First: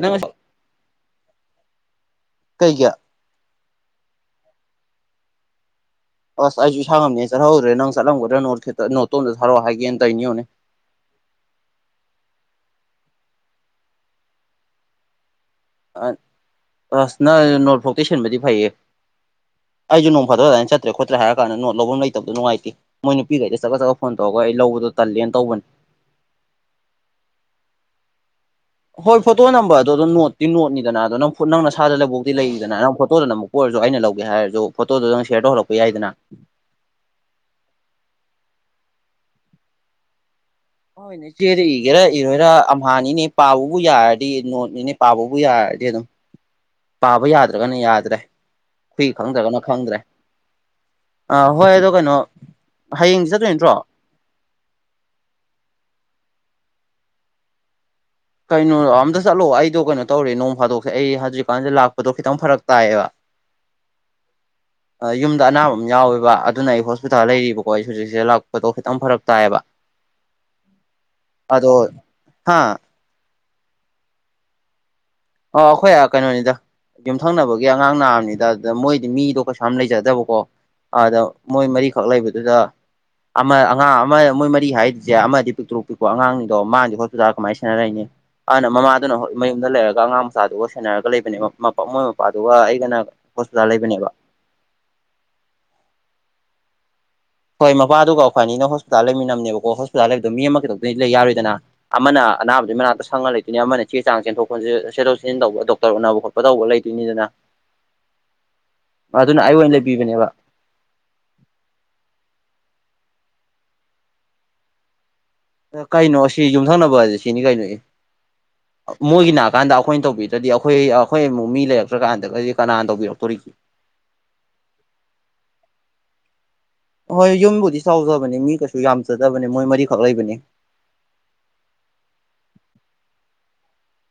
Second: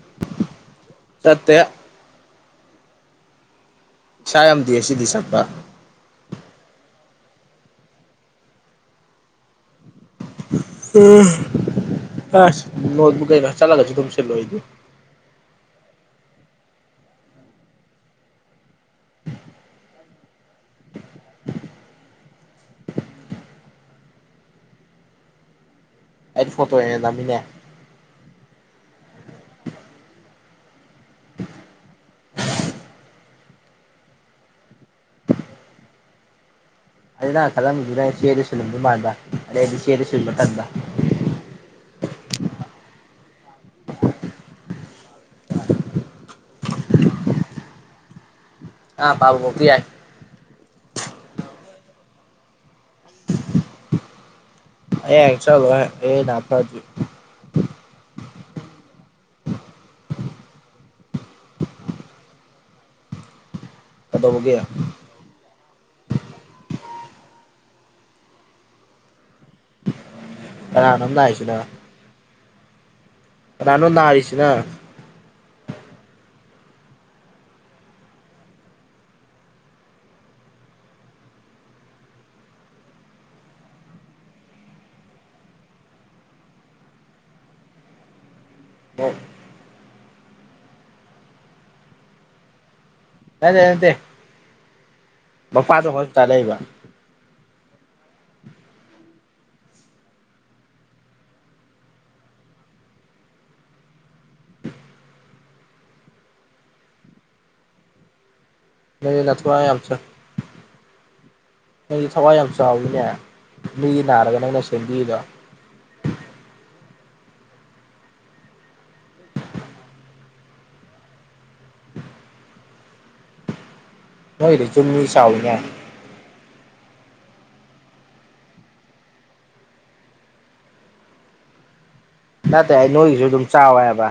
ꯅ ꯆꯠꯇꯦ ꯀꯩ ꯀ ꯁꯌꯥꯝ ꯑꯃꯗꯤ ꯑꯁꯤꯗꯤꯁꯛꯄ ꯑꯁ ꯑꯩꯁꯨ ꯏꯁꯥ ꯉꯝꯅꯦ ꯆꯠꯍꯧꯗ꯭ꯔꯦ ꯅꯪ ꯆꯠꯂꯝꯒꯗ꯭ꯔꯥ ꯅ ꯅꯣꯠꯇꯇꯝ ꯊ ꯁꯥꯔꯛꯑꯣ ꯍꯥꯏꯒꯦꯅ ꯇꯩꯅꯅꯤꯌꯣꯅꯦ ꯎꯝ ꯅꯣꯠꯕꯨ ꯆꯂꯒꯁꯨ ꯊꯝꯁꯂꯣꯗꯨ ꯑꯁ ꯅꯪ ꯅꯣꯔꯠꯐꯥꯎꯇ ꯁꯤꯟꯕꯗꯤ ꯐꯩꯌꯦ ꯑꯩꯁꯨ ꯅꯣꯡ ꯐꯗꯕ ꯑꯗꯨꯥꯏꯅ ꯆꯠꯇ꯭ꯔꯦ ꯈꯣꯠꯇ꯭ꯔꯦ ꯍꯥꯏꯔ ꯀꯥꯟꯗ ꯅꯣ ꯂꯧꯕꯝ ꯂꯩꯕꯗꯣ ꯅꯨꯡꯥꯏꯇꯦ ꯃꯣꯏ ꯅꯨꯄꯤꯈꯩꯗ ꯆꯠꯂ ꯆꯠ ꯐꯣꯟ ꯇꯧꯔꯒ ꯍꯣꯏ ꯑꯩ ꯂꯧꯕꯗꯣ ꯇꯜꯂꯦꯅ ꯇꯧꯕꯅꯦ ꯑꯩꯗꯤ ꯐꯣꯇꯣ ꯅꯃꯤꯅꯦ ꯍꯣꯏ ꯐꯣꯇꯣ ꯅꯝꯕꯔꯗꯣ ꯑꯗꯨꯣ ꯅꯣꯠꯇꯤ ꯅꯣꯠꯅꯤꯗꯅ ꯑꯣ ꯅꯪ ꯅꯪ ꯅꯁꯥꯗ ꯂꯕꯨꯧꯗꯤꯤ ꯂꯩꯔꯤꯗꯅ ꯅꯪ ꯐꯣꯇꯣꯗꯅ ꯑꯃꯨꯛ ꯀꯣꯏꯔ ꯨ ꯑꯩꯅ ꯂꯧꯒꯦ ꯍꯥꯏꯔꯁꯨ ꯐꯣꯇꯣꯗꯨꯣꯗꯪ ꯁꯦꯌꯔ ꯇꯧꯍꯜꯂꯛꯄ ꯌꯥꯏꯗꯅ ꯑꯗ ꯅ ꯈꯜꯂꯝꯗꯨꯗ ꯆꯦꯗ ꯁꯨꯂꯝꯗ ꯃꯥꯟꯕ ꯑꯗꯩꯗꯤ ꯆꯦꯗ ꯁꯨꯕ ꯊꯛꯕ ꯍꯣꯏꯅꯦ ꯏꯆꯦꯗ ꯏꯒꯦꯔꯥ ꯏꯔꯣꯏꯔꯥ ꯑꯝꯍꯥꯅꯤꯅꯦ ꯄꯥꯕꯕꯨ ꯌꯥꯔꯗꯤ ꯅꯣꯠꯅꯤꯅꯦ ꯄꯥꯕꯕꯨ ꯌꯥꯔ ꯍꯥꯏꯗꯤ ꯑꯗꯨꯝ ꯄꯥꯕ ꯌꯥꯗ꯭ꯔꯒꯅ ꯌꯥꯗ꯭ꯔꯦ ꯍꯨꯏ ꯑꯥ ꯈꯪꯗ꯭ꯔꯒꯅꯣ ꯄꯥꯕꯕꯧꯗꯤ ꯌꯥꯏ ꯈꯪꯗ꯭ꯔꯦ ꯑꯥ ꯍꯣꯏ ꯑꯗꯣ ꯀꯩꯅꯣ ꯍꯌꯦꯡ ꯆꯠꯇ꯭ꯔꯔꯤ ꯅꯠꯇ꯭ꯔꯣ ꯑꯦ ꯆꯂꯣ ꯅꯅꯥ ꯐꯗꯨ ꯀꯩꯅꯣ ꯑꯝꯇ ꯆꯠꯂꯣ ꯑꯩꯗꯣ ꯀꯩꯅꯣ ꯇꯧꯔꯦ ꯅꯣꯡ ꯐꯥꯗꯣꯛꯁꯦ ꯑꯩ ꯍꯧꯖꯤꯛꯀꯥꯟꯁꯦ ꯂꯥꯛꯄꯗꯣ ꯈꯤꯇꯪ ꯐꯔꯛ ꯇꯥꯏꯌꯦꯕ ꯀꯩꯗꯧꯕꯒꯤ ꯌꯨꯝꯗ ꯑꯅ ꯌꯥꯎꯋꯦꯕ ꯑꯗꯨꯅ ꯑꯩ ꯍꯣꯁꯄꯤꯇꯥꯜ ꯂꯩꯔꯤꯕꯀꯣ ꯑꯩ ꯍꯧꯖꯤꯛꯁꯤꯗ ꯂꯥꯛꯄꯗꯣ ꯈꯤꯇꯪ ꯐꯔꯛ ꯇꯥꯏꯌꯦꯕ ꯑꯔꯅꯅ ꯍꯥꯏꯥꯏꯁꯗ ꯍꯥꯥ ꯔꯥꯅꯅꯗꯔꯤꯁꯤꯅ ꯑ ꯑꯩꯈꯣꯏ ꯀꯩꯅꯣꯅꯤꯗ ꯌꯨꯝꯊꯪꯅꯕꯒꯤ ꯑꯉꯥꯡ ꯅꯥꯕꯅꯤꯗ ꯑꯗꯨꯗ ꯃꯣꯏꯗꯤ ꯃꯤꯗꯣ ꯀꯩꯁꯥꯝ ꯂꯩꯖꯗꯕꯀꯣ ꯑꯥꯗ ꯃꯣꯏ ꯃꯔꯤꯈꯛ ꯂꯩꯕꯗꯨꯗ ꯑꯃ ꯑꯉꯥꯡ ꯑꯃ ꯃꯣꯏ ꯃꯔꯤ ꯍꯥꯏꯔꯤꯁꯦ ꯑꯃ ꯄꯤꯛꯇꯣꯔꯨꯛ ꯄꯤꯛꯄꯣ ꯑꯉꯥꯡꯅꯤꯗꯣ ꯃꯥꯥꯡꯗꯤ ꯍꯣꯁꯄꯤꯇꯥꯜ ꯀꯃꯥꯏꯅ ꯁꯥꯟꯅꯔꯛꯏꯅꯤ ꯑꯗꯨꯅ ꯑꯃꯨꯛ ꯃꯃꯥꯗꯨꯅ ꯍꯣꯏ ꯃꯌꯨꯝꯗ ꯂꯩꯔꯒ ꯑꯉꯥꯡ ꯃꯆꯥꯗꯨꯒ ꯁꯦꯟꯅꯔꯒ ꯂꯩꯕꯅꯦ ꯃꯣꯏ ꯃꯄꯥꯗꯨꯒ ꯑꯩꯒꯅ ꯌꯥꯦ ꯍꯣꯁꯄꯤꯇꯥꯜ ꯅꯠꯇꯦ ꯂꯩꯕꯅꯦꯕ ꯃꯄꯥꯗꯣ ꯍꯣꯁꯄꯤꯇꯥꯜ ꯂꯩꯕ ꯍꯣꯏ ꯃꯄꯥꯗꯨꯒ ꯑꯩꯈꯣꯏꯅꯤꯅ ꯍꯣꯁꯄꯤꯇꯥꯜ ꯂꯩꯃꯤꯟꯅꯝꯅꯦꯕꯀꯣ ꯍꯣꯁꯄꯤꯇꯥꯜ ꯂꯩꯕꯗꯣ ꯃꯤ ꯑꯃ ꯀꯩꯗꯧ ꯂꯩ ꯌꯥꯔꯣꯏꯗꯅ ꯑꯃꯅ ꯑꯅꯥꯕꯗꯨ ꯃꯅꯥꯛꯇ ꯁꯪꯉ ꯂꯩꯇꯣꯏꯅꯤ ꯑꯃꯅ ꯆꯦ ꯆꯥꯡ ꯆꯦꯟꯊꯣꯛ ꯈꯟ ꯆꯊꯣꯛ ꯆꯁꯤꯟ ꯇꯧꯕ ꯗꯣꯛꯇꯔ ꯎꯅꯕ ꯈꯣꯠꯄ ꯇꯧꯕ ꯂꯩꯇꯣꯏꯅꯤꯗꯅ ꯃ ꯂꯥꯛꯊꯣ ꯑꯩꯌꯥꯝꯝꯁꯨ ꯂꯩꯕꯤꯕꯅꯦꯕ ꯃ ꯂꯩ ꯊꯕ ꯑꯩꯌꯥꯝꯝꯁꯨ ꯆꯥꯎꯋꯅꯦ ꯃꯤꯒꯤ ꯅꯥꯔꯒ ꯅꯪꯅ ꯁꯦꯝꯕꯤꯗ ꯀꯩꯅꯣ ꯁꯤ ꯌꯨꯝꯊꯪꯅꯕ ꯍꯥꯏꯁ ꯁꯤꯅꯤ ꯀꯩꯅꯣ ꯏ ꯃꯣꯏꯒꯤ ꯅꯥꯑꯀꯥꯟꯗ ꯑꯩꯈꯣꯏꯅ ꯇꯧꯕꯤꯗ꯭ꯔꯗꯤ ꯑꯩꯈꯣꯏ ꯑꯩꯈꯣꯏ ꯑꯃꯨꯛ ꯃꯤ ꯂꯩꯔꯛꯇ꯭ꯔꯀꯥꯟꯗꯒꯗꯤ ꯀꯅꯥꯅ ꯇꯧꯕꯤꯔꯛꯇꯣꯔꯤ ꯅꯣꯏꯗꯤ ꯖꯨꯝꯗꯤ ꯆꯥꯎꯏꯅꯦ ꯍꯣꯏ ꯌꯨꯝꯕꯨꯗꯤ ꯆꯥꯎꯖꯕꯅꯤ ꯃꯤ ꯀꯩꯁꯨ ꯌꯥꯝꯖꯗꯕꯅꯦ ꯃꯣꯏ ꯃꯔꯤꯈꯛ ꯂꯩꯕꯅꯤ ꯆꯠꯇꯦ ꯍꯥꯏ ꯅꯣꯏꯒꯤꯁꯨ ꯑꯗꯨꯝ ꯆꯥꯎꯋꯦ ꯍꯥꯏꯕ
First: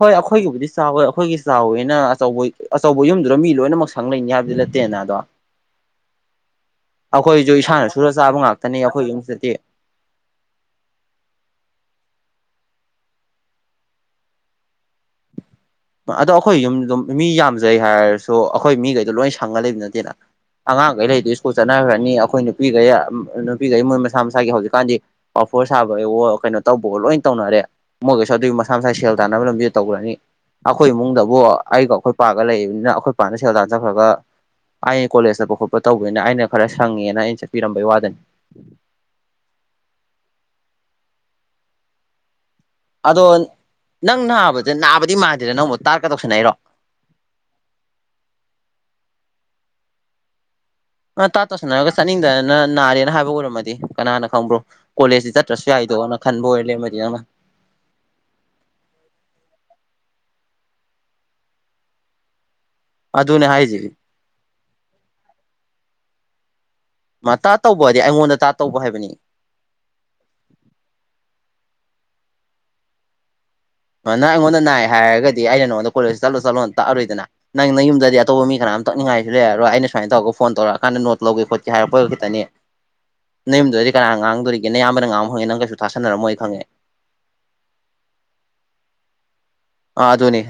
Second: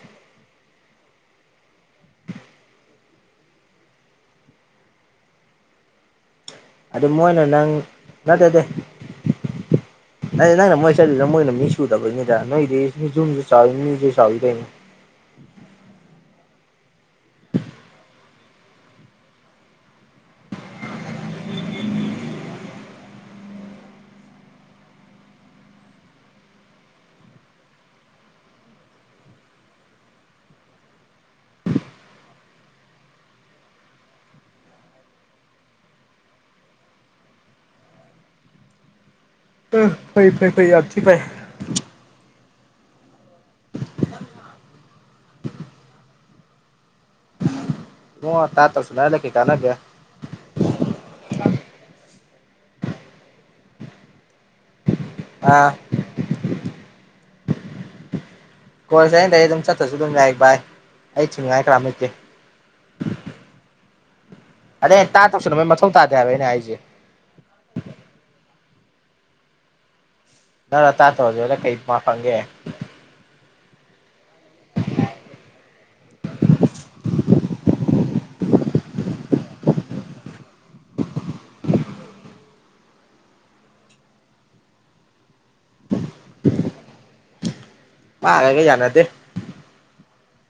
ꯍꯣꯏ ꯑꯩꯈꯣꯏꯒꯤꯕꯨꯗꯤ ꯆꯥꯎꯋꯦ ꯑꯩꯈꯣꯏꯒꯤ ꯆꯥꯎꯋꯦꯅ ꯑꯆꯧꯕ ꯑꯆꯧꯕ ꯌꯨꯝꯗꯨꯗ ꯃꯤ ꯂꯣꯏꯅꯃꯛ ꯁꯪ ꯂꯩꯅꯤ ꯍꯥꯏꯕꯗꯤ ꯂꯩꯇꯦ ꯇꯦꯅꯗꯣ ꯑꯗꯨ ꯃꯣꯏꯅ ꯑꯩꯈꯣꯏꯁꯨ ꯅꯪ ꯏꯁꯥꯅ ꯁꯨꯔ ꯆꯥꯕ ꯉꯥꯛꯇꯅꯤ ꯑꯩꯈꯣꯏ ꯌꯨꯝꯗꯗꯤ ꯍꯥꯏꯗꯤ ꯅꯪꯅ ꯃꯥꯏ ꯆꯠꯂꯤꯗꯣ ꯃꯣꯏ ꯃꯤ ꯁꯨꯗꯕꯒꯤ ꯌꯥ ꯃꯤꯖ ꯆ ꯃꯤꯁꯦ ꯆꯗ ꯑꯗꯣ ꯑꯩꯈꯣꯏ ꯌꯨꯝ ꯑꯗꯨꯝ ꯃꯤ ꯌꯥꯝꯖꯩ ꯍꯥꯏꯔꯁꯨ ꯑꯩꯈꯣꯏ ꯃꯤꯈꯩꯗꯣ ꯂꯣꯏ ꯁꯪꯒ ꯂꯩꯕ ꯅꯠꯇꯦꯅ ꯑꯉꯥꯡꯈꯩ ꯂꯩꯗꯨ ꯁ꯭ꯀꯨꯜ ꯆꯠꯅꯈ꯭ꯔꯅꯤ ꯑꯩꯈꯣꯏ ꯅꯨꯄꯤꯈꯩ ꯅꯨꯄꯤꯈꯩ ꯃꯣꯏ ꯃꯁꯥ ꯃꯁꯥꯒꯤ ꯍꯧꯖꯤꯛꯀꯥꯟꯗꯤ ꯐꯣꯔ ꯁꯥꯕꯩ ꯀꯩꯅꯣ ꯇꯧꯕꯒꯣ ꯂꯣꯏ ꯇꯧꯅꯔꯦ ꯃꯣꯏꯒꯁꯨ ꯑꯗꯨꯒꯤ ꯃꯁꯥ ꯃꯁꯥ ꯁꯦꯜ ꯇꯥꯟꯅꯕ ꯂꯝꯕꯤ ꯇꯧꯈ꯭ꯔꯅꯤ ꯑꯩꯈꯣꯏ ꯏꯃꯨꯡꯗꯕꯨ ꯑꯩꯒ ꯑꯩꯈꯣꯏ ꯄꯥꯒ ꯂꯩꯕꯅꯤꯅ ꯑꯩꯈꯣꯏ ꯄꯥꯅ ꯁꯦꯜ ꯇꯥꯟꯖꯈ꯭ꯔꯒ ꯑꯩꯩꯅ ꯀꯣꯂꯦꯖ ꯆꯠꯄ ꯈꯣꯠꯄ ꯇꯧꯕꯅꯤꯅ ꯑꯩꯅ ꯈꯔ ꯁꯪꯉꯦꯅ ꯑꯩꯅ ꯆꯠꯄꯤꯔꯝꯕꯩ ꯋꯥꯗꯅꯤ ꯑꯥ ꯐꯩ ꯐꯩ ꯐꯩ ꯌꯝ ꯊꯤ ꯐꯩ ꯑꯗꯣ ꯅꯪ ꯅꯥꯕꯗ ꯅꯥꯕꯗꯤ ꯃꯥꯟꯗꯦꯗ ꯅꯪꯕꯨ ꯇꯥꯠꯀ ꯇꯧꯁꯟꯅꯩꯔꯣ ꯑꯣ ꯇꯥꯠ ꯇꯔꯁꯨꯅ ꯂꯩ ꯀꯦ ꯀꯥꯟꯅ ꯀꯦ ꯑ ꯇꯥꯠ ꯇꯥꯁꯟꯅꯔꯒ ꯆꯠꯅꯤꯡꯗꯗꯅ ꯅꯥꯔꯦꯅ ꯍꯥꯏꯕ ꯑꯣꯏꯔꯝꯃꯗꯤ ꯀꯅꯥꯅ ꯈꯪꯕ꯭ꯔꯣ ꯀꯣꯂꯦꯖꯇꯤ ꯆꯠꯇ꯭ꯔꯁꯨ ꯑꯥ ꯌꯥꯏꯗꯣꯅ ꯈꯟꯕ ꯑꯣꯏꯔ ꯂꯩꯔꯃꯗꯤ ꯅꯪꯅ ꯀꯣꯜꯁꯦ ꯑꯩꯅ ꯑꯩ ꯑꯗꯨꯝ ꯆꯠꯇꯔꯁꯨ ꯑꯗꯨꯝ ꯌꯥꯏ ꯚꯏ ꯑꯩ ꯊꯤꯡꯅꯤꯉꯥꯏ ꯀꯟꯅꯝ ꯂꯩꯇꯦ ꯑꯗꯨꯅꯦ ꯍꯥꯏꯖꯔꯤ ꯑꯗꯩꯩꯅ ꯇꯥ ꯇꯧꯁꯅꯕꯕꯒꯤ ꯃꯊꯧ ꯇꯥꯗꯦ ꯍꯥꯏꯕ ꯑꯩꯅ ꯑꯩꯁꯦ ꯇꯥꯠ ꯇꯧꯕꯗꯤ ꯑꯩꯉꯣꯟꯗ ꯇꯥꯠ ꯇꯧꯕ ꯍꯥꯏꯕꯅꯤ ꯇꯥꯇ ꯍꯧꯖꯦꯂ ꯀꯩ ꯃꯥ ꯐꯪꯒꯦ ꯅꯪ ꯑꯩꯉꯣꯟꯗ ꯅꯥꯏ ꯍꯥꯏꯔꯒꯗꯤ ꯑꯩꯅ ꯅꯉꯣꯟꯗ ꯀꯣꯂꯦꯖ ꯆꯠꯂꯣ ꯆꯠꯂꯣꯅ ꯇꯥꯛꯑꯔꯣꯏꯗꯅ ꯅꯪ ꯅꯌꯨꯝꯗꯗꯤ ꯑꯇꯣꯞꯄ ꯃꯤ ꯀꯅꯥꯝ ꯇꯛꯅꯤꯡꯉꯥꯏꯁꯨ ꯂꯩ ꯑꯗꯣ ꯑꯩꯅ ꯁꯨꯃꯥꯏꯅ ꯇꯧꯔꯒ ꯐꯣꯟ ꯇꯧꯔꯛꯑꯀꯥꯟꯗ ꯅꯣꯠ ꯂꯧꯒꯦ ꯈꯣꯠꯀꯦ ꯍꯥꯏꯔꯛꯄ ꯈꯤꯇꯅꯤ ꯅꯌꯨꯝꯗꯗꯤ ꯀꯅꯥ ꯉꯥꯡꯗꯣꯔꯤꯒꯦ ꯅꯌꯥꯝꯕꯅ ꯉꯥꯡꯕ ꯐꯪꯏ ꯅꯪ ꯀꯩꯁꯨ ꯊꯥꯁꯟꯅꯔꯝꯃꯣꯏ ꯑꯩ ꯈꯪꯉꯤ ꯃꯥꯒ ꯑꯩꯒ ꯌꯥꯅꯗꯦ ꯑꯗꯨꯅꯤ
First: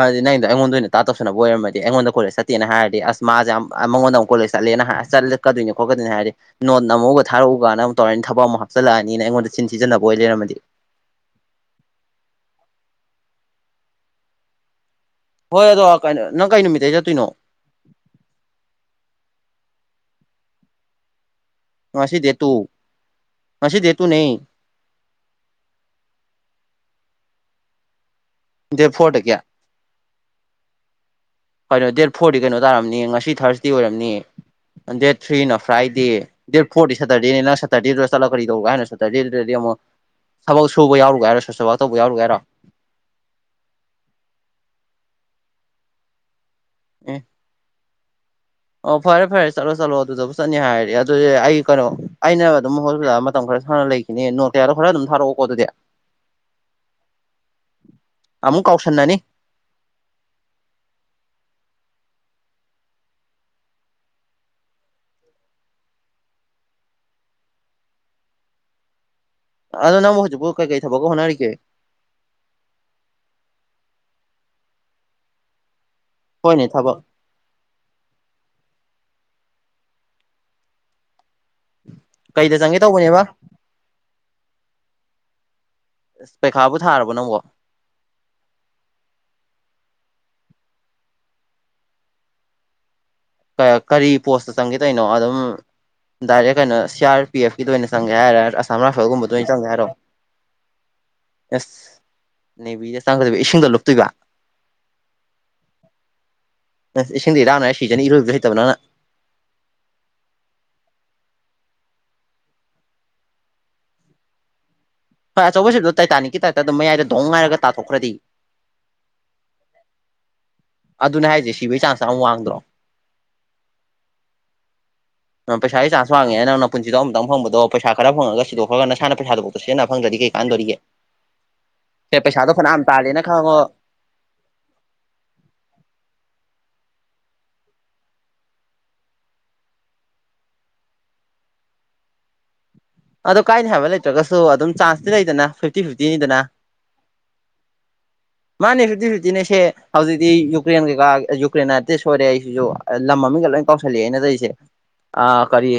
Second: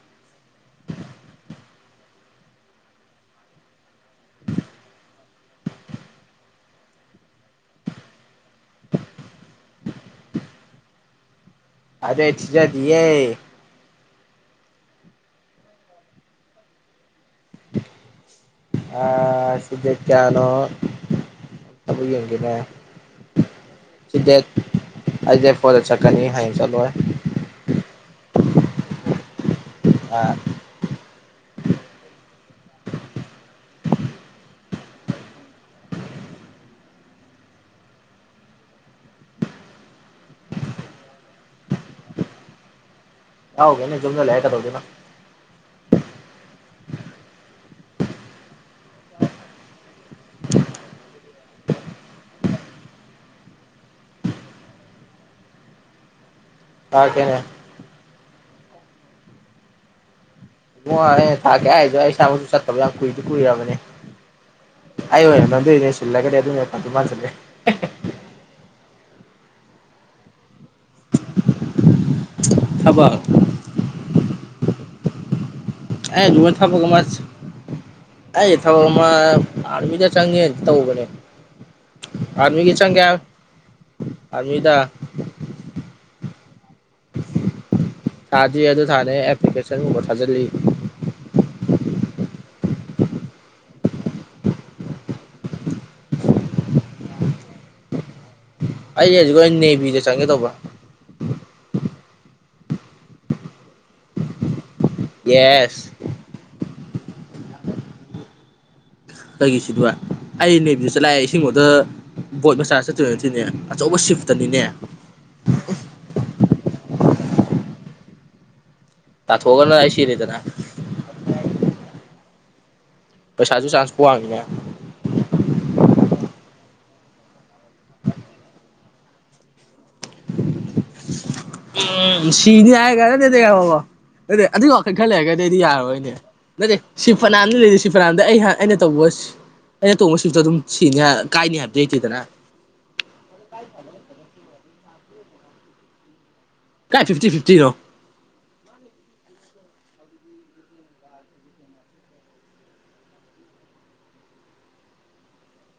ꯑꯗꯤ ꯅꯪꯗꯣ ꯑꯩꯉꯣꯟꯗ ꯑꯣꯏꯅ ꯇꯧꯁꯤꯟꯅꯅꯕ ꯑꯣꯏꯔꯝꯗꯤ ꯑꯩꯉꯣꯟꯗ ꯀꯣꯂꯦꯖ ꯆꯠꯇꯦꯅ ꯍꯥꯏꯔꯗꯤ ꯑꯁ ꯃꯥꯁꯦ ꯌꯥꯝ ꯃꯉꯗ ꯑꯃꯨ ꯀꯣꯂꯦꯖ ꯆꯠꯦ ꯆꯠꯂꯦꯅ ꯍꯥꯏ ꯆꯠꯂꯛꯀꯣꯏ ꯈꯣꯠꯀꯣꯏꯅꯦ ꯍꯥꯏꯔꯗꯤ ꯅ ꯑꯃꯨꯛ ꯊꯥꯔꯛꯎ ꯀꯀ ꯑꯃꯨꯛꯧꯔꯅꯤ ꯊꯕꯛ ꯑꯃꯛ ꯍꯥꯞꯆꯜꯂꯛꯑꯅꯤꯅ ꯑꯩꯉꯣꯟꯗ ꯁꯤ ꯊꯤꯖꯤꯟꯅꯕ ꯑꯣꯏ ꯂꯩꯔꯝꯃꯗꯤ ꯑꯔꯦ ꯊꯤꯖꯗꯤꯌꯦ ꯍꯣꯏ ꯑꯗꯣ ꯀꯩ ꯅꯪ ꯀꯩ ꯅꯨꯃꯤꯠꯇꯩ ꯆꯠꯇꯣꯏꯅꯣ ꯑꯥ ꯉꯁꯤꯗꯦ ꯀꯥꯌꯥꯅꯣ ꯑꯝꯇꯕꯨ ꯉꯁꯤ ꯗꯦꯠ ꯌꯦꯡꯒꯦꯅꯦ ꯇꯨ ꯉꯁꯤ ꯗꯦꯠ ꯇꯨꯅꯦ ꯁꯤꯗ ꯑꯩꯗ ꯐꯣꯟꯗ ꯆꯠꯀꯅꯤ ꯍꯥꯏꯅ ꯆꯠꯂꯣꯏ ꯗꯦꯠ ꯐꯣꯔꯗꯒꯤ ꯑꯥ ꯀꯩꯅꯣ ꯗꯦꯠ ꯐꯣꯔꯗꯤ ꯀꯩꯅꯣ ꯇꯥꯔꯝꯅꯤ ꯉꯁꯤ ꯊꯥꯔꯁꯗꯦ ꯑꯣꯏꯔꯝꯅꯤꯌꯦ ꯗꯦꯠ ꯊ꯭ꯔꯤꯅ ꯐ꯭ꯔꯥꯏꯗꯦ ꯗꯦꯠ ꯐꯣꯔꯗꯤ ꯁꯦꯇꯔꯗꯦꯅꯦ ꯅꯪ ꯁꯦꯇꯔꯗꯦꯗꯨꯗ ꯆꯠꯂꯒ ꯀꯔꯤ ꯇꯧꯔꯒ ꯍꯥꯏꯅ ꯁꯦꯇꯔꯗꯦꯗꯨꯗ ꯊꯕꯛ ꯁꯨꯕ ꯌꯥꯎꯔꯨꯒꯥꯏꯔꯣ ꯁꯣꯁꯦꯜ ꯋꯥꯛ ꯇꯧꯕ ꯌꯥꯎꯔꯨꯒꯦ ꯍꯥꯏꯔꯣ ꯌꯥꯎꯒꯦꯅꯦ ꯌꯨꯝꯗ ꯂꯩꯔ ꯀꯩꯗꯧꯗꯣꯏꯅꯣ ꯑꯦ ꯑꯣ ꯐꯔꯦ ꯐꯔꯦ ꯆꯠꯂꯣ ꯆꯠꯂꯣ ꯑꯗꯨꯗꯕꯨ ꯆꯠꯅꯤ ꯍꯥꯏꯔꯗꯤ ꯑꯗꯨꯗꯤ ꯑꯩ ꯀꯩꯅꯣ ꯑꯩꯅ ꯑꯗꯨꯝ ꯍꯣꯁꯄꯤꯇꯥꯜꯗ ꯃꯇꯝ ꯈꯔ ꯍꯥꯟꯅ ꯂꯩꯈꯤꯅꯦ ꯅꯣꯛ ꯀꯌꯥꯗꯣ ꯈꯔ ꯑꯗꯨꯝ ꯊꯥꯔꯛꯑꯣꯀꯣ ꯑꯗꯨꯗꯤ ꯊꯥꯔꯛꯀꯦꯍꯦ ꯑꯃꯨꯛ ꯀꯥꯎꯁꯟꯅꯟꯅꯅꯤ [unintelligible] ꯑꯩꯅ ꯊꯥꯀꯦ ꯍꯥꯗꯨ ꯑꯩ ꯏꯁꯥꯃꯛꯁꯨ ꯆꯠꯇꯕ ꯌꯥꯝ ꯀꯨꯏꯗꯤ ꯀꯨꯏꯔꯕꯅꯦ꯫ ꯑꯩ [unintelligible] ꯑꯗꯣ ꯅꯪꯕꯨ ꯍꯧꯖꯤꯛꯄꯨ ꯀꯩꯀꯩ ꯊꯕꯛꯀ ꯍꯣꯠꯅꯔꯤꯒꯦ? ꯊꯕꯛ [unintelligible] ꯊꯕꯛ ꯑꯃꯁ ꯑꯩ ꯊꯕꯛ ꯑꯃ ꯑꯔꯃꯤꯗ ꯆꯪꯒꯦ ꯇꯕꯅꯦ꯫ ꯀꯩꯗ ꯑꯔꯃꯤꯒꯤ ꯆꯪꯒꯦ ꯇꯧꯕꯅꯦꯕ ꯑꯔꯃꯤꯗ ꯄꯩꯈꯥꯕꯨ ꯊꯥꯔꯕ ꯅꯪꯕꯣ? ꯊꯥꯗꯤ ꯑꯗꯨ ꯊꯥꯅꯦ ꯑꯦꯄ꯭ꯂꯤꯀꯦꯁꯟꯒꯨꯝꯕ ꯊꯥꯖꯤꯜꯂꯤ꯫ ꯀ ꯀꯔꯤ ꯄꯣꯁꯇ ꯆꯪꯒꯦ ꯇꯧꯏꯅꯣ ꯑꯗꯨꯝ ꯗꯥꯏꯔꯦꯛ ꯀꯩꯅ ꯁꯤ ꯑꯔ ꯄꯤ ꯑꯦꯐ ꯀꯤꯗ ꯑꯣꯏꯅ ꯆꯪꯒꯦ ꯍꯥꯏꯔ ꯁꯝꯔꯥꯏꯐꯜ ꯑꯩ ꯒꯨꯝꯕꯗ ꯍꯧꯖꯤꯛ ꯑꯣꯏꯅ ꯑꯩ ꯆꯪꯁꯦ ꯍꯥꯏꯔꯣ? ꯅꯦꯚꯤꯗ ꯆꯪꯒꯦ ꯇꯧꯕ ꯑꯦꯁ ꯅꯦꯕꯤꯗ ꯆꯥꯡꯒꯗꯣꯏꯕ ꯏꯁꯤꯡꯗ ꯂꯨꯞꯇꯨꯏꯕ꯫ ꯌꯦꯁ ꯑꯁ ꯏꯁꯤꯡꯗ ꯏꯔꯥꯟꯅꯔ ꯁꯤꯖꯅꯤ ꯏꯔꯣꯏꯕꯁꯨ ꯍꯩꯇꯕ ꯅꯪꯅ꯫ ꯀꯩꯒꯤ ꯁꯤꯗꯨꯕ ꯑꯩ ꯅꯦꯕꯤꯗ [unintelligible] ꯕꯣꯠ ꯃꯆꯥ ꯆꯠꯇꯣꯏ ꯅꯠꯇꯦꯅꯦ ꯑꯆꯧꯕ ꯁꯤꯐꯇꯅꯤꯅꯦ꯫ ꯍꯣꯏ ꯑꯆꯧꯕ ꯁꯤꯕꯇꯣ ꯇꯥꯏꯇꯥꯅꯤꯛꯀꯤ ꯇꯥꯏꯞꯇ ꯑꯗꯨꯝ ꯃꯌꯥꯏꯗ ꯗꯣꯡ ꯉꯥꯏꯔꯒ ꯇꯥꯊꯣꯛꯈ꯭ꯔꯗꯤ꯫ ꯇꯥꯊꯣꯛꯑꯒꯅ ꯑꯩ ꯁꯤꯔꯦꯗꯅꯥ꯫ ꯑꯗꯨꯅꯦ ꯍꯥꯏꯁꯦ ꯁꯤꯕꯒꯤ ꯆꯥꯟꯁ [unintelligible] ꯄꯩꯁꯥꯁꯨ ꯆꯥꯟꯁꯄꯨ ꯋꯥꯉꯤꯅꯦ꯫ ꯑ ꯄꯩꯁꯥꯒꯤ ꯆꯥꯟꯁ ꯋꯥꯉꯦ ꯅꯪꯅ ꯄꯨꯟꯁꯤꯗꯣ ꯑꯃꯨꯇꯪ ꯐꯪꯕꯗꯣ ꯄꯩꯁꯥ ꯈꯔ ꯐꯪꯉꯒ ꯁꯤꯗꯣꯛꯈ꯭ꯔꯒ ꯅꯁꯥꯅ ꯄꯁꯥꯗꯨꯕꯣꯛꯇ ꯁꯤꯖꯤꯟꯅꯕ [unintelligible] ꯀꯩ ꯀꯥꯟꯗꯣꯔꯤꯒꯦ꯫ ꯑꯦ ꯎꯝ ꯄꯩꯁꯥꯗꯣ ꯁꯤꯗꯤ ꯐꯅꯌꯥꯝ ꯍꯥꯏ [unintelligible] ꯇꯥꯜꯂꯦꯅ ꯅꯠꯇꯦ ꯈꯪꯉꯣ ꯑꯗꯨꯏ ꯋꯥꯈꯜ ꯈꯜ ꯂꯩꯔꯒꯗꯤ ꯑꯩꯗꯤ ꯌꯥꯔꯔꯣꯏꯅꯦ꯫ ꯅꯠꯇꯦ ꯁꯤ ꯐꯅꯥꯝꯅ ꯂꯩꯔꯤ ꯁꯤ ꯐꯅꯥꯝꯗ ꯑꯩꯍꯥ ꯑꯩꯅ ꯇꯧꯕꯁꯤ ꯑꯩꯅ ꯇꯣꯡꯕ ꯁꯤꯕꯇꯣ ꯑꯗꯨꯝ ꯁꯤꯅꯤ ꯀꯥꯏꯅꯤ ꯍꯥꯏꯕꯗꯤ ꯂꯩꯇꯦꯗꯅ ꯑꯗꯣ ꯀꯥꯏꯅꯤ ꯍꯥꯏꯕ ꯂꯩꯇ꯭ꯔꯒꯁꯨ ꯑꯗꯨꯝ ꯆꯥꯟꯁꯇꯤ ꯂꯩꯗꯅ ꯐꯤꯐꯇꯤ ꯐꯤꯐꯇꯤꯅꯤꯗꯅ꯫ ꯀꯥꯏ ꯐꯤꯐꯇꯤ ꯐꯤꯐꯇꯤꯅꯣ ꯃꯥꯅꯦ ꯐꯤꯐꯇꯤ ꯐꯤꯐꯇꯤꯅꯦꯁꯦ꯫ ꯍꯧꯖꯤꯛꯇꯤ ꯌꯨꯀ꯭ꯔꯦꯟ ꯀꯩꯀꯥ ꯌꯨꯀ꯭ꯔꯦꯟ ꯑꯥꯔꯇꯤꯁ ꯑꯣꯏꯔꯦ ꯑꯩꯁꯤꯁꯨ ꯂꯝ ꯃꯃꯤꯡꯒ ꯂꯣꯏ ꯀꯥꯎꯁꯜꯂꯛꯑꯦ ꯑꯩꯅ ꯇꯧꯔꯤꯁꯦ꯫ ꯑ ꯀꯔꯤ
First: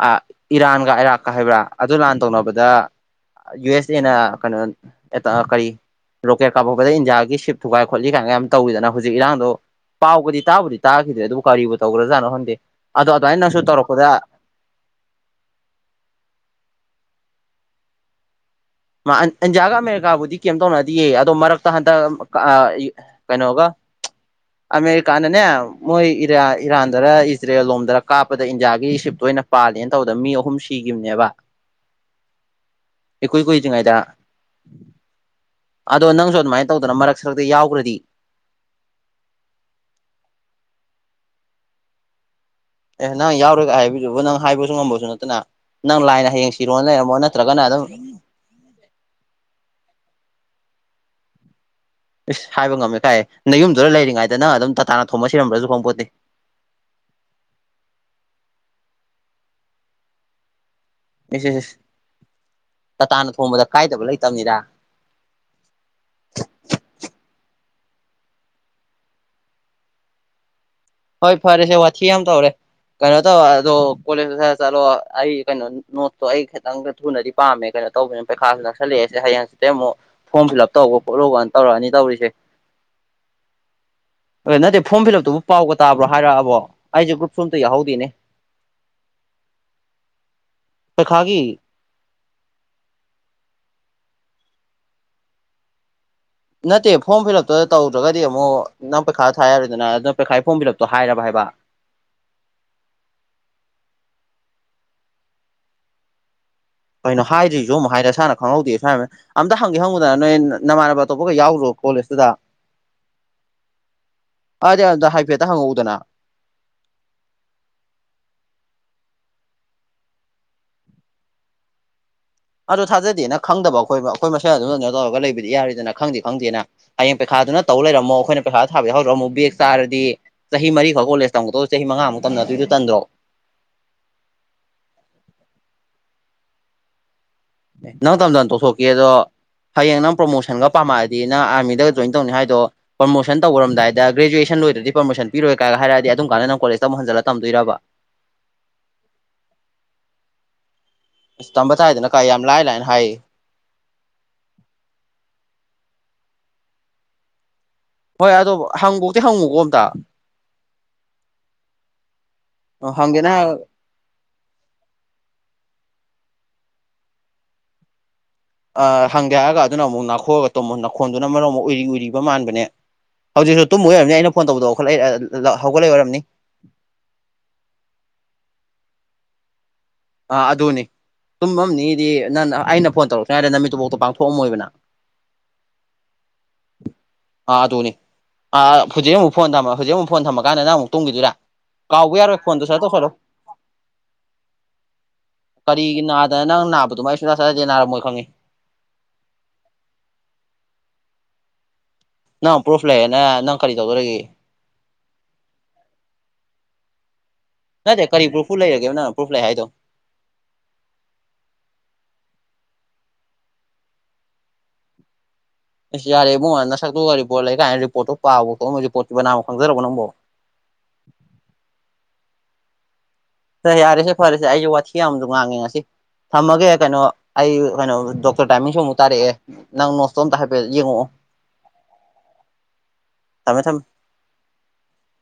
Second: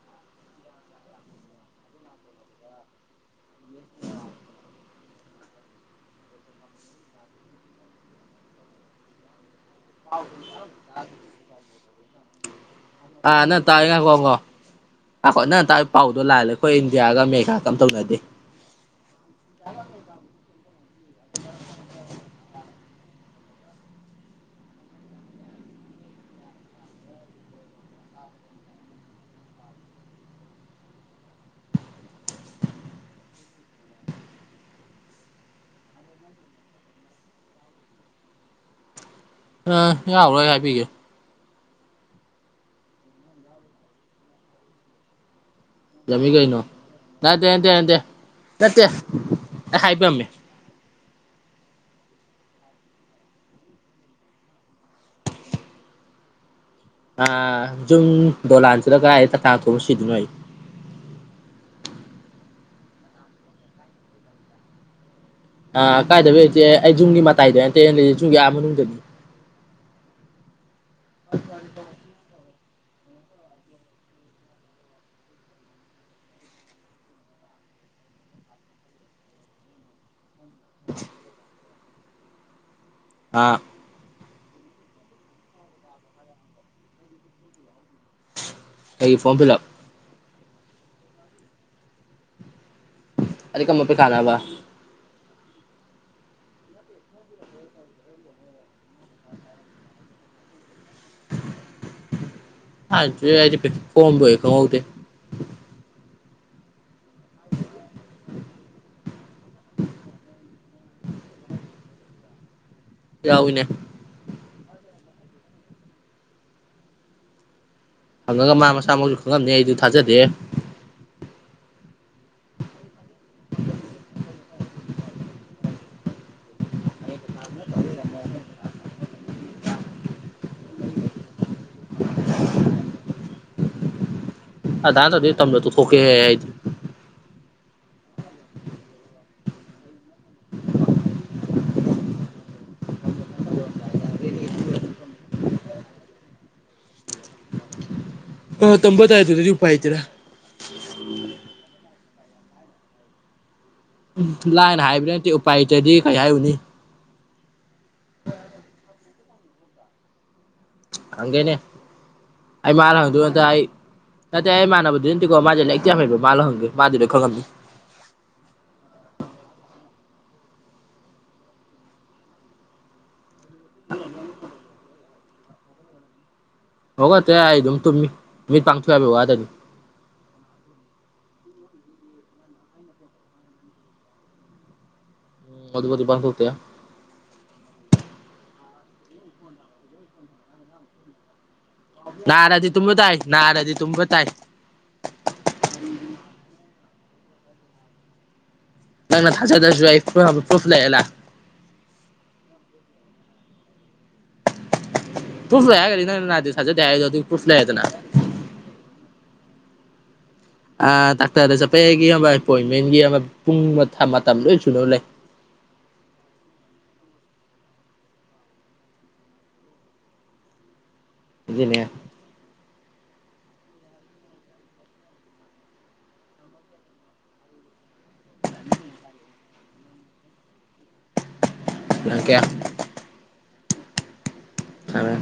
ꯑ ꯏꯔꯥꯟꯒ ꯏꯔꯥꯛꯀ ꯍꯥꯏꯕ꯭ꯔꯥ ꯑꯗꯨ ꯂꯥꯟ ꯇꯧꯅꯕꯗ ꯌꯨ ꯑꯦꯁ ꯑꯦꯅ ꯀꯩꯅꯣ ꯑꯦ ꯀꯔꯤ ꯔꯣꯀꯦꯠ ꯀꯥꯕꯛꯄꯗ ꯏꯟꯗꯤꯌꯥꯒꯤ ꯁꯤꯞ ꯊꯨꯒꯥꯏ ꯈꯣꯠꯂꯤ ꯀꯥꯏꯅꯒ ꯌꯥꯝ ꯇꯧꯋꯤꯗꯅ ꯍꯧꯖꯤꯛ ꯏꯔꯥꯡꯗꯣ ꯄꯥꯎꯕꯨꯗꯤ ꯇꯥꯕꯨꯗꯤ ꯇꯥꯈꯤꯗ꯭ꯔꯦ ꯑꯗꯨꯕꯨ ꯀꯔꯤꯕꯨ ꯇꯧꯒꯔꯖꯥꯅꯣ ꯍꯟꯗꯦ꯫ ꯑꯥ ꯅ ꯇꯥꯏ [unintelligible] ꯅ ꯇꯥꯏ ꯄꯥꯎꯗꯣ ꯂꯥꯂꯦ꯫ ꯑꯩꯈꯣꯏ ꯏꯟꯗꯤꯌꯥꯒ ꯑꯃꯦꯔꯤꯀꯥꯒꯝ ꯇꯧꯅꯗꯦ꯫ ꯃ ꯏꯟꯗꯤꯌꯥꯒ ꯑꯃꯦꯔꯤꯀꯥꯕꯨꯗꯤ ꯀꯩꯝ ꯇꯧꯅꯗꯤꯌꯦ ꯑꯗꯣ ꯃꯔꯛꯇ ꯍꯟꯗꯛ ꯑ ꯏ ꯀꯩꯅꯣꯒ ꯑꯃꯦꯔꯤꯀꯥꯅꯅꯦ ꯃꯣꯏ ꯏꯔꯥ ꯏꯔꯥꯟꯗꯔ ꯏꯖꯔꯦꯜ ꯂꯣꯝꯗꯔ ꯀꯥꯞꯄꯗ ꯏꯟꯗꯤꯌꯥꯒꯤ ꯁꯤꯞꯇꯨ ꯈꯣꯏꯅ ꯄꯥꯜꯂꯦꯅ ꯇꯧꯕꯗ ꯃꯤ ꯑꯍꯨꯝ ꯁꯤꯈꯤꯕꯅꯦꯕ ꯏꯀꯨꯨꯏ ꯀꯨꯏ ꯉꯩꯗ꯫ ꯑꯗꯣ ꯅꯪꯁꯨ ꯑꯗꯨꯃꯥꯏꯅ ꯇꯧꯗꯅ ꯃꯔꯛ ꯁꯔꯛꯇ ꯌꯥꯎꯈ꯭ꯔꯗꯤ꯫ ꯑ ꯌꯥꯥꯎꯔ ꯍꯥꯏ ꯄꯤꯒꯦ꯫ ꯑꯦ ꯅꯪ ꯌꯥꯎꯔꯣꯢꯒ ꯍꯥꯏꯕꯤꯗꯨꯕ ꯅꯪ ꯍꯥꯏꯕꯁꯨ ꯉꯝꯕꯁꯨ ꯅꯠꯇꯅ꯫ ꯅꯪ ꯌꯥꯝꯃꯤ ꯂꯥꯏꯅ ꯍꯌꯦꯡ ꯀꯩꯅꯣ ꯁꯤꯔꯣꯅ ꯂꯩꯔꯝꯃꯣ ꯅꯠꯇꯦ ꯅꯠꯇ꯭ꯔꯒꯅ ꯅꯠꯇꯦ ꯑꯗꯨꯝ ꯅꯠꯇꯦ ꯅꯠꯇꯦ ꯑꯩ ꯍꯥꯏꯕꯤꯔꯝꯃꯦ ꯏꯁ ꯍꯥꯏꯕ ꯉꯝꯃꯦ ꯀꯥꯏꯌꯦ ꯅꯌꯨꯝꯗꯨꯗ ꯂꯩꯔꯤꯉꯩꯗ ꯅꯪ ꯑꯗꯨꯝ ꯇꯇꯥꯅ ꯊꯣꯃ ꯁꯤꯔꯝꯕ꯭ꯔꯁꯨ ꯈꯪꯄꯣꯠꯇꯦ꯫ ꯑ ꯖꯨꯝ ꯗꯣꯂꯥꯟ ꯁꯤꯗ ꯀꯥꯏ ꯇꯥꯇꯥꯅ ꯊꯣꯝꯃ ꯁꯤꯗꯨꯏꯅꯣ ꯑꯩ꯫ [unintelligible] ꯇꯇꯥꯅ ꯊꯣꯡꯕꯗ ꯀꯥꯏꯗꯕ ꯂꯩꯇꯕꯅꯤꯗ꯫ ꯑ ꯀꯥꯏꯗꯕ ꯂꯩꯇꯦ ꯑꯩ ꯖꯨꯝꯒꯤ ꯃꯇꯥꯏꯗ ꯅꯇꯦ ꯂꯩ ꯌꯨꯝꯒꯤ ꯑꯥ ꯃꯅꯨꯡꯗꯅꯤ꯫ ꯍꯣꯏ ꯐꯔꯦ ꯁꯦ ꯋꯥꯊꯤ ꯌꯥꯝ ꯇꯧꯔꯦ꯫ ꯀꯩꯅꯣ ꯇꯧ ꯑꯗꯣ ꯀꯣꯂꯦꯖ ꯆꯠꯂꯣ ꯑꯩ ꯀꯩꯅꯣ ꯅꯣꯠꯇꯣ ꯑꯩ ꯈꯤꯇꯪ ꯊꯨꯅꯗꯤ ꯄꯥꯝꯃꯦ ꯀꯩꯅꯣ ꯇꯧꯕꯅꯦꯅ ꯄꯩꯈꯥꯁꯤ ꯅꯛꯁꯤꯜꯛꯦꯁꯦ ꯍꯌꯦꯡꯁꯤꯦ ꯑꯃꯨꯛ ꯐꯣꯔꯝ ꯐꯤꯜ ꯑꯞ ꯇꯧꯕ ꯈꯣꯠꯂꯨꯕꯅ ꯇꯧꯔꯛꯑꯅꯤ ꯇꯧꯔꯤꯁꯦ ꯑꯥ ꯑ ꯅꯠꯇꯦ ꯐꯣꯔꯝ ꯐꯤꯜ ꯑꯞꯇꯨꯕꯨ ꯄꯥꯎꯒ ꯇꯥꯕ꯭ꯔꯣ ꯍꯥꯏꯔꯛꯑꯕꯣ ꯑꯩꯁꯦ ꯒ꯭ꯔꯨꯞ ꯐꯣꯝꯇ ꯌꯥꯍꯧꯗꯦꯅꯦ ꯑꯩ ꯐꯣꯔꯝ ꯐꯤꯂꯞ ꯄꯈꯥꯒꯤ ꯀꯃ ꯈꯥꯗꯕ ꯅꯠꯇꯦ ꯐꯣꯔꯝ ꯐꯤꯜꯂꯞꯇ ꯇꯧꯗ꯭ꯔꯒꯗꯤ ꯑꯃꯨꯛ ꯅꯪ ꯄꯩꯈꯥ ꯊꯥꯔꯗꯅ ꯅ ꯄꯩꯈꯥ ꯐꯣꯔꯝ ꯐꯤꯜꯂꯞ ꯑꯦ ꯐ ꯐꯗ ꯈꯗ ꯀꯩꯅꯣ ꯍꯥꯏꯗ꯭ꯔꯤꯁꯨ ꯑꯃꯨꯛ ꯍꯥꯏꯔꯦ ꯏꯁꯥꯅ ꯈꯪꯍꯧꯗꯦ ꯁ꯭ꯃꯏꯝꯅ ꯑꯝꯇ ꯍꯪꯒꯦ ꯍꯪꯕꯗꯅ ꯅꯣꯏ ꯅꯃꯥꯟꯅꯕ ꯑꯇꯣꯞꯄꯒ ꯌꯥꯎꯔꯣ ꯀꯣꯂꯦꯖꯇꯨꯗ ꯌꯥꯎꯅꯦ ꯑꯗꯨꯗꯤ ꯑꯗꯨꯗ ꯍꯥꯏꯐꯦꯠꯇ ꯍꯪꯉꯛꯎꯗꯅ ꯊꯪꯉꯒ ꯃꯥ ꯃꯁꯥꯃꯛꯁꯨ ꯈꯪꯉꯝꯅꯤ ꯑꯩꯗꯨ ꯊꯥꯖꯗꯦ ꯑꯗꯨ ꯊꯥꯖꯗꯦꯅ ꯈꯪꯗꯕ ꯑꯩꯈꯣꯏ ꯑꯩꯈꯣꯏ ꯃꯁꯦꯜ ꯑꯗꯨꯗꯅ ꯇꯧꯔꯒ ꯂꯩꯕꯗꯤ ꯌꯥꯔꯤꯗꯅ ꯈꯪꯗꯦ ꯈꯪꯗꯦꯅ ꯍꯌꯦꯡ ꯄꯩꯈꯥ ꯑꯗꯨ ꯇꯧ ꯂꯩꯔꯝꯃ ꯑꯩꯈꯣꯏꯅ ꯄꯩꯁꯥ ꯊꯥꯕ ꯌꯥ ꯍꯧꯔꯝꯨ ꯕꯦ ꯆꯥꯔꯗꯤ ꯆꯍꯤ ꯃꯔꯤꯈꯛ ꯀꯣꯂꯦꯖ ꯇꯝꯃꯛꯇꯣ ꯆꯍꯤ ꯃꯉꯥꯃꯨꯛ ꯇ ꯑꯗꯨꯗꯤ ꯇꯗ꯭ꯔꯣ ꯑꯗꯅ ꯑꯗꯨ ꯇꯝꯅ ꯇ ꯈꯀꯦ ꯍꯥꯏ ꯅꯪ ꯇꯝꯗꯅ ꯇꯣꯊꯣꯛꯀꯦꯗꯣ ꯍꯌꯦꯡ ꯅꯪ ꯄ꯭ꯔꯣꯃꯣꯁꯟꯒ ꯄꯥꯝꯃꯛꯑꯗꯤ ꯅꯪꯥꯔꯃꯤꯒ ꯖꯣꯏ ꯇꯧꯅꯤ ꯍꯥꯏꯗꯣ ꯄ꯭ꯔꯣꯃꯣꯁꯟ ꯇꯧꯔꯝꯗꯥꯏꯗ ꯒ꯭ꯔꯦꯖꯨꯑꯁꯟ ꯂꯣꯏꯗ꯭ꯔꯗꯤ ꯄꯔꯣꯁꯟ ꯄꯔꯣꯏ ꯀꯥꯏꯒ ꯍꯥꯏꯔꯗꯤ ꯑꯗꯨꯝ ꯀꯥꯟ ꯅꯪ ꯀꯣꯂꯦꯖ ꯑꯃꯨꯛꯟꯖꯜꯂꯝꯣꯏꯔꯕ ꯍ ꯇꯝꯕꯇꯥꯏ ꯇꯣꯏ ꯑꯗꯨ ꯨꯄꯥ ꯍꯥꯏꯇꯔꯥ ꯑꯁ ꯇꯝꯕ ꯇꯥꯏꯗꯅ ꯀꯥꯏ ꯌꯥꯝ ꯂꯥꯏ ꯂꯥꯏꯅ ꯍꯥꯏ ꯎꯝ ꯂꯥꯏꯅ ꯍꯥꯏꯕ ꯅꯠꯇꯦ ꯎꯄꯥꯏꯇꯗꯤ ꯀꯩ ꯍꯥꯏꯌꯨꯅꯤ ꯍꯣꯏ ꯑꯗꯣ ꯍꯪꯕꯧꯇꯤ ꯍꯪꯉꯨꯀꯣ ꯑꯝꯇ ꯑꯒꯦꯅꯦ ꯑꯩ ꯃꯥꯂꯣ ꯍꯪꯗꯣꯏ ꯍꯪꯒꯦꯅ ꯅꯠꯇ ꯍꯥꯏꯔ ꯑꯩ ꯅꯠꯇꯦ ꯑꯩ ꯃꯥꯟꯅꯕꯗꯨ ꯅꯠꯇꯦꯀꯣ ꯃꯥꯁꯦ ꯂꯩꯛꯇꯤ ꯐꯩꯕ ꯃꯥꯜꯂ ꯍꯪꯗꯦ ꯃꯥꯗꯨꯔ ꯈꯣ ꯉ ꯑ ꯍꯪꯗꯦ ꯍꯥꯏꯔꯒ ꯑꯗꯨꯅ ꯑꯃꯨꯛ ꯉꯅꯥꯈꯣꯛꯂꯒ ꯇꯣꯃꯣ ꯅꯥꯈꯣꯟꯗꯨꯅ ꯃꯔꯣ ꯑꯃꯨꯛ ꯎꯔꯤ ꯎꯏꯔꯤꯕ ꯃꯥꯟꯕꯅꯦ ꯍꯧꯖꯤꯛꯁꯨ ꯇꯨꯝ ꯑꯣꯏꯔꯝꯅꯤ ꯑꯩꯅ ꯐꯣꯟ ꯇꯧꯕꯗꯈꯠꯂ ꯍꯧꯒꯠꯂꯛꯏ ꯑꯣꯏꯝꯅꯤ ꯍꯒꯣ ꯇ ꯍꯥꯏꯗ ꯃꯤ ꯄꯥꯡ ꯊꯨ ꯌꯥꯗꯤ ꯑꯥ ꯑꯗꯨꯅꯤ ꯇꯨꯝ ꯑꯝꯗꯤ ꯅꯪ ꯑꯩꯅ ꯐꯣꯟ ꯇꯧꯔꯛꯛꯇ ꯍꯥꯏꯔꯗ ꯅꯨꯃꯤꯠꯇꯨꯕꯥꯎꯇ ꯄꯥꯡꯊꯣꯛꯑꯝꯃꯣꯏꯕꯅ ꯑꯗꯨꯕꯨꯗꯤ ꯄꯥꯡꯊꯣꯛꯇꯦ ꯑꯥ ꯇꯨꯅꯦ ꯑ ꯍꯧꯖꯤꯛ ꯑꯃꯨ ꯐ ꯊꯝꯃ ꯍꯧꯖꯤꯛ ꯑꯃꯨ ꯐꯣꯟ ꯊꯝꯃꯥꯟꯗꯪ ꯑꯃꯨ ꯇꯈꯤꯗꯑꯣꯏ ꯅꯔꯥꯗꯤ ꯇꯨꯝꯕ ꯇꯥꯏ ꯅꯔꯥꯗꯤ ꯇꯨꯝꯕ ꯇꯥꯏ ꯀꯔꯤꯒꯤ ꯅꯥꯗꯅ ꯅꯪ ꯅꯥꯕꯗꯨꯃꯥꯏꯁꯨ ꯅ ꯆꯂꯗꯦ ꯅꯥꯔꯝꯃꯣꯏ ꯈꯪꯉꯤ ꯂꯪꯅ ꯊꯥꯖ ꯊꯁꯨꯏ ꯐ ꯄ꯭ꯔꯨꯐ ꯂꯩꯂ [unintelligible] ꯄ꯭ꯔꯨꯐ ꯂꯩꯌꯦ ꯅꯪꯔꯤ [unintelligible] ꯅꯠꯇꯦ ꯀꯔꯤ ꯄ꯭ꯔꯨꯐꯨ ꯂꯩꯔꯒꯦ ꯅꯪ ꯄ꯭ꯔꯨꯐ ꯂꯩ ꯍꯥꯏꯗꯣ ꯑ ꯗꯥꯛꯇꯔꯗ ꯆꯠꯄꯦꯒꯤ ꯑꯃ ꯑꯦꯄꯣꯏꯟꯃꯦꯟꯒꯤ ꯄꯨꯡ ꯃꯇꯝ ꯂꯣꯏ ꯁꯨꯅꯨ ꯂꯩ [inaudible] ꯑꯁ ꯌꯥꯔꯦ ꯏꯕꯣ ꯍꯗ ꯅ ꯁꯛꯛꯇꯨꯒ ꯔꯤꯄꯣꯔꯠ ꯂꯩ ꯀꯥꯏꯅ ꯔꯤꯄꯣꯔꯠꯇꯣ ꯄꯥꯕ ꯈꯣꯠ ꯔꯤꯄꯣꯔꯠꯇꯤ ꯃꯅꯥꯝꯃ ꯈꯪꯖꯔꯕ ꯅꯪꯕꯣ [inaudible] ꯑꯗꯨ ꯑꯗꯨꯅ ꯍ ꯌꯥꯔꯁꯦ ꯐꯔꯦꯁꯦ ꯑꯩꯁꯦ ꯋꯥꯊꯤ ꯌꯥꯝꯗ ꯉꯥꯡꯉꯦ ꯉꯁꯤ ꯊꯝꯃꯒꯦ ꯀꯩꯅꯣ ꯑꯩ ꯀꯩꯅꯣ ꯗꯣꯛꯇꯔ ꯇꯥꯏꯃꯤꯡꯁꯨ ꯑꯃꯨꯛ ꯇꯥꯔꯛꯑꯦ ꯅꯪ ꯅꯣꯁꯇꯣꯝꯇ ꯍꯥꯏꯐꯦꯠ ꯌꯦꯡꯉꯛꯑꯣ ꯂꯪꯀꯦꯌꯥ ꯊꯝꯃꯦ ꯊꯝꯃꯦ ꯑ